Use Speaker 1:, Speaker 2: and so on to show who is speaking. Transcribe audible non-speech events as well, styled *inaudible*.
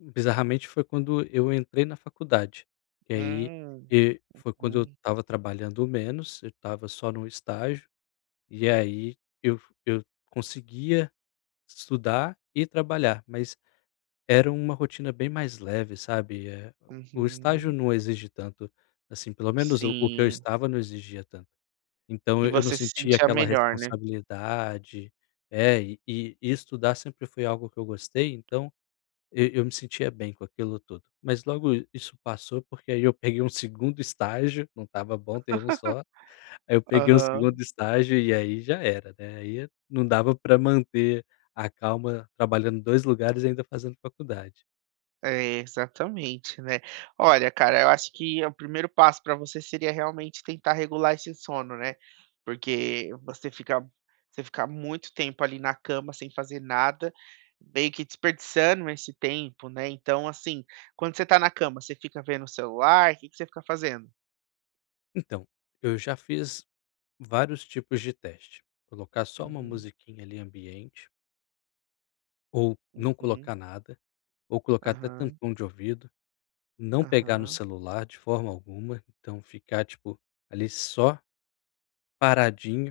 Speaker 1: Hum, bizarramente, foi quando eu entrei na faculdade. E aí,
Speaker 2: Ah.
Speaker 1: e foi quando eu
Speaker 2: Aham.
Speaker 1: estava trabalhando menos. Eu estava só num estágio. E aí, eu eu conseguia estudar e trabalhar, mas era uma rotina bem mais leve, sabe? Eh, o o estágio
Speaker 2: Uhum.
Speaker 1: não exige tanto. Assim, pelo menos o o que eu
Speaker 2: Sim.
Speaker 1: estava não exigia tanto. Então
Speaker 2: E
Speaker 1: eu não
Speaker 2: você se
Speaker 1: sentia
Speaker 2: sentia
Speaker 1: aquela
Speaker 2: melhor, né?
Speaker 1: responsabilidade. É. E estudar sempre foi algo que eu gostei, então e eu me sentia bem com aquilo tudo. Mas logo isso passou, porque, aí, eu peguei um segundo estágio. Não estava bom ter 1 só. Aí, eu
Speaker 2: *laughs*
Speaker 1: peguei o segundo
Speaker 2: Aham.
Speaker 1: estágio. E aí, já era, né? Aí, não dava pra manter a calma trabalhando em 2 lugares e ainda fazendo faculdade.
Speaker 2: É, exatamente, né? Olha, cara, eu acho que o primeiro passo pra você seria, realmente, tentar regular esse sono, né? Porque você fica você fica muito tempo, ali, na cama sem fazer nada. Meio que desperdiçando esse tempo, né? Então, assim, quando você tá na cama, você fica vendo o celular? Que que você fica fazendo?
Speaker 1: Então, eu já fiz vários tipos de teste. Colocar só uma
Speaker 2: Uhum.
Speaker 1: musiquinha, ali, ambiente ou não
Speaker 2: Uhum.
Speaker 1: colocar nada, ou colocar até
Speaker 2: Aham.
Speaker 1: tampão de ouvido. Não pegar no
Speaker 2: Aham.
Speaker 1: celular de forma alguma, então, ficar, tipo, ali, só paradinho.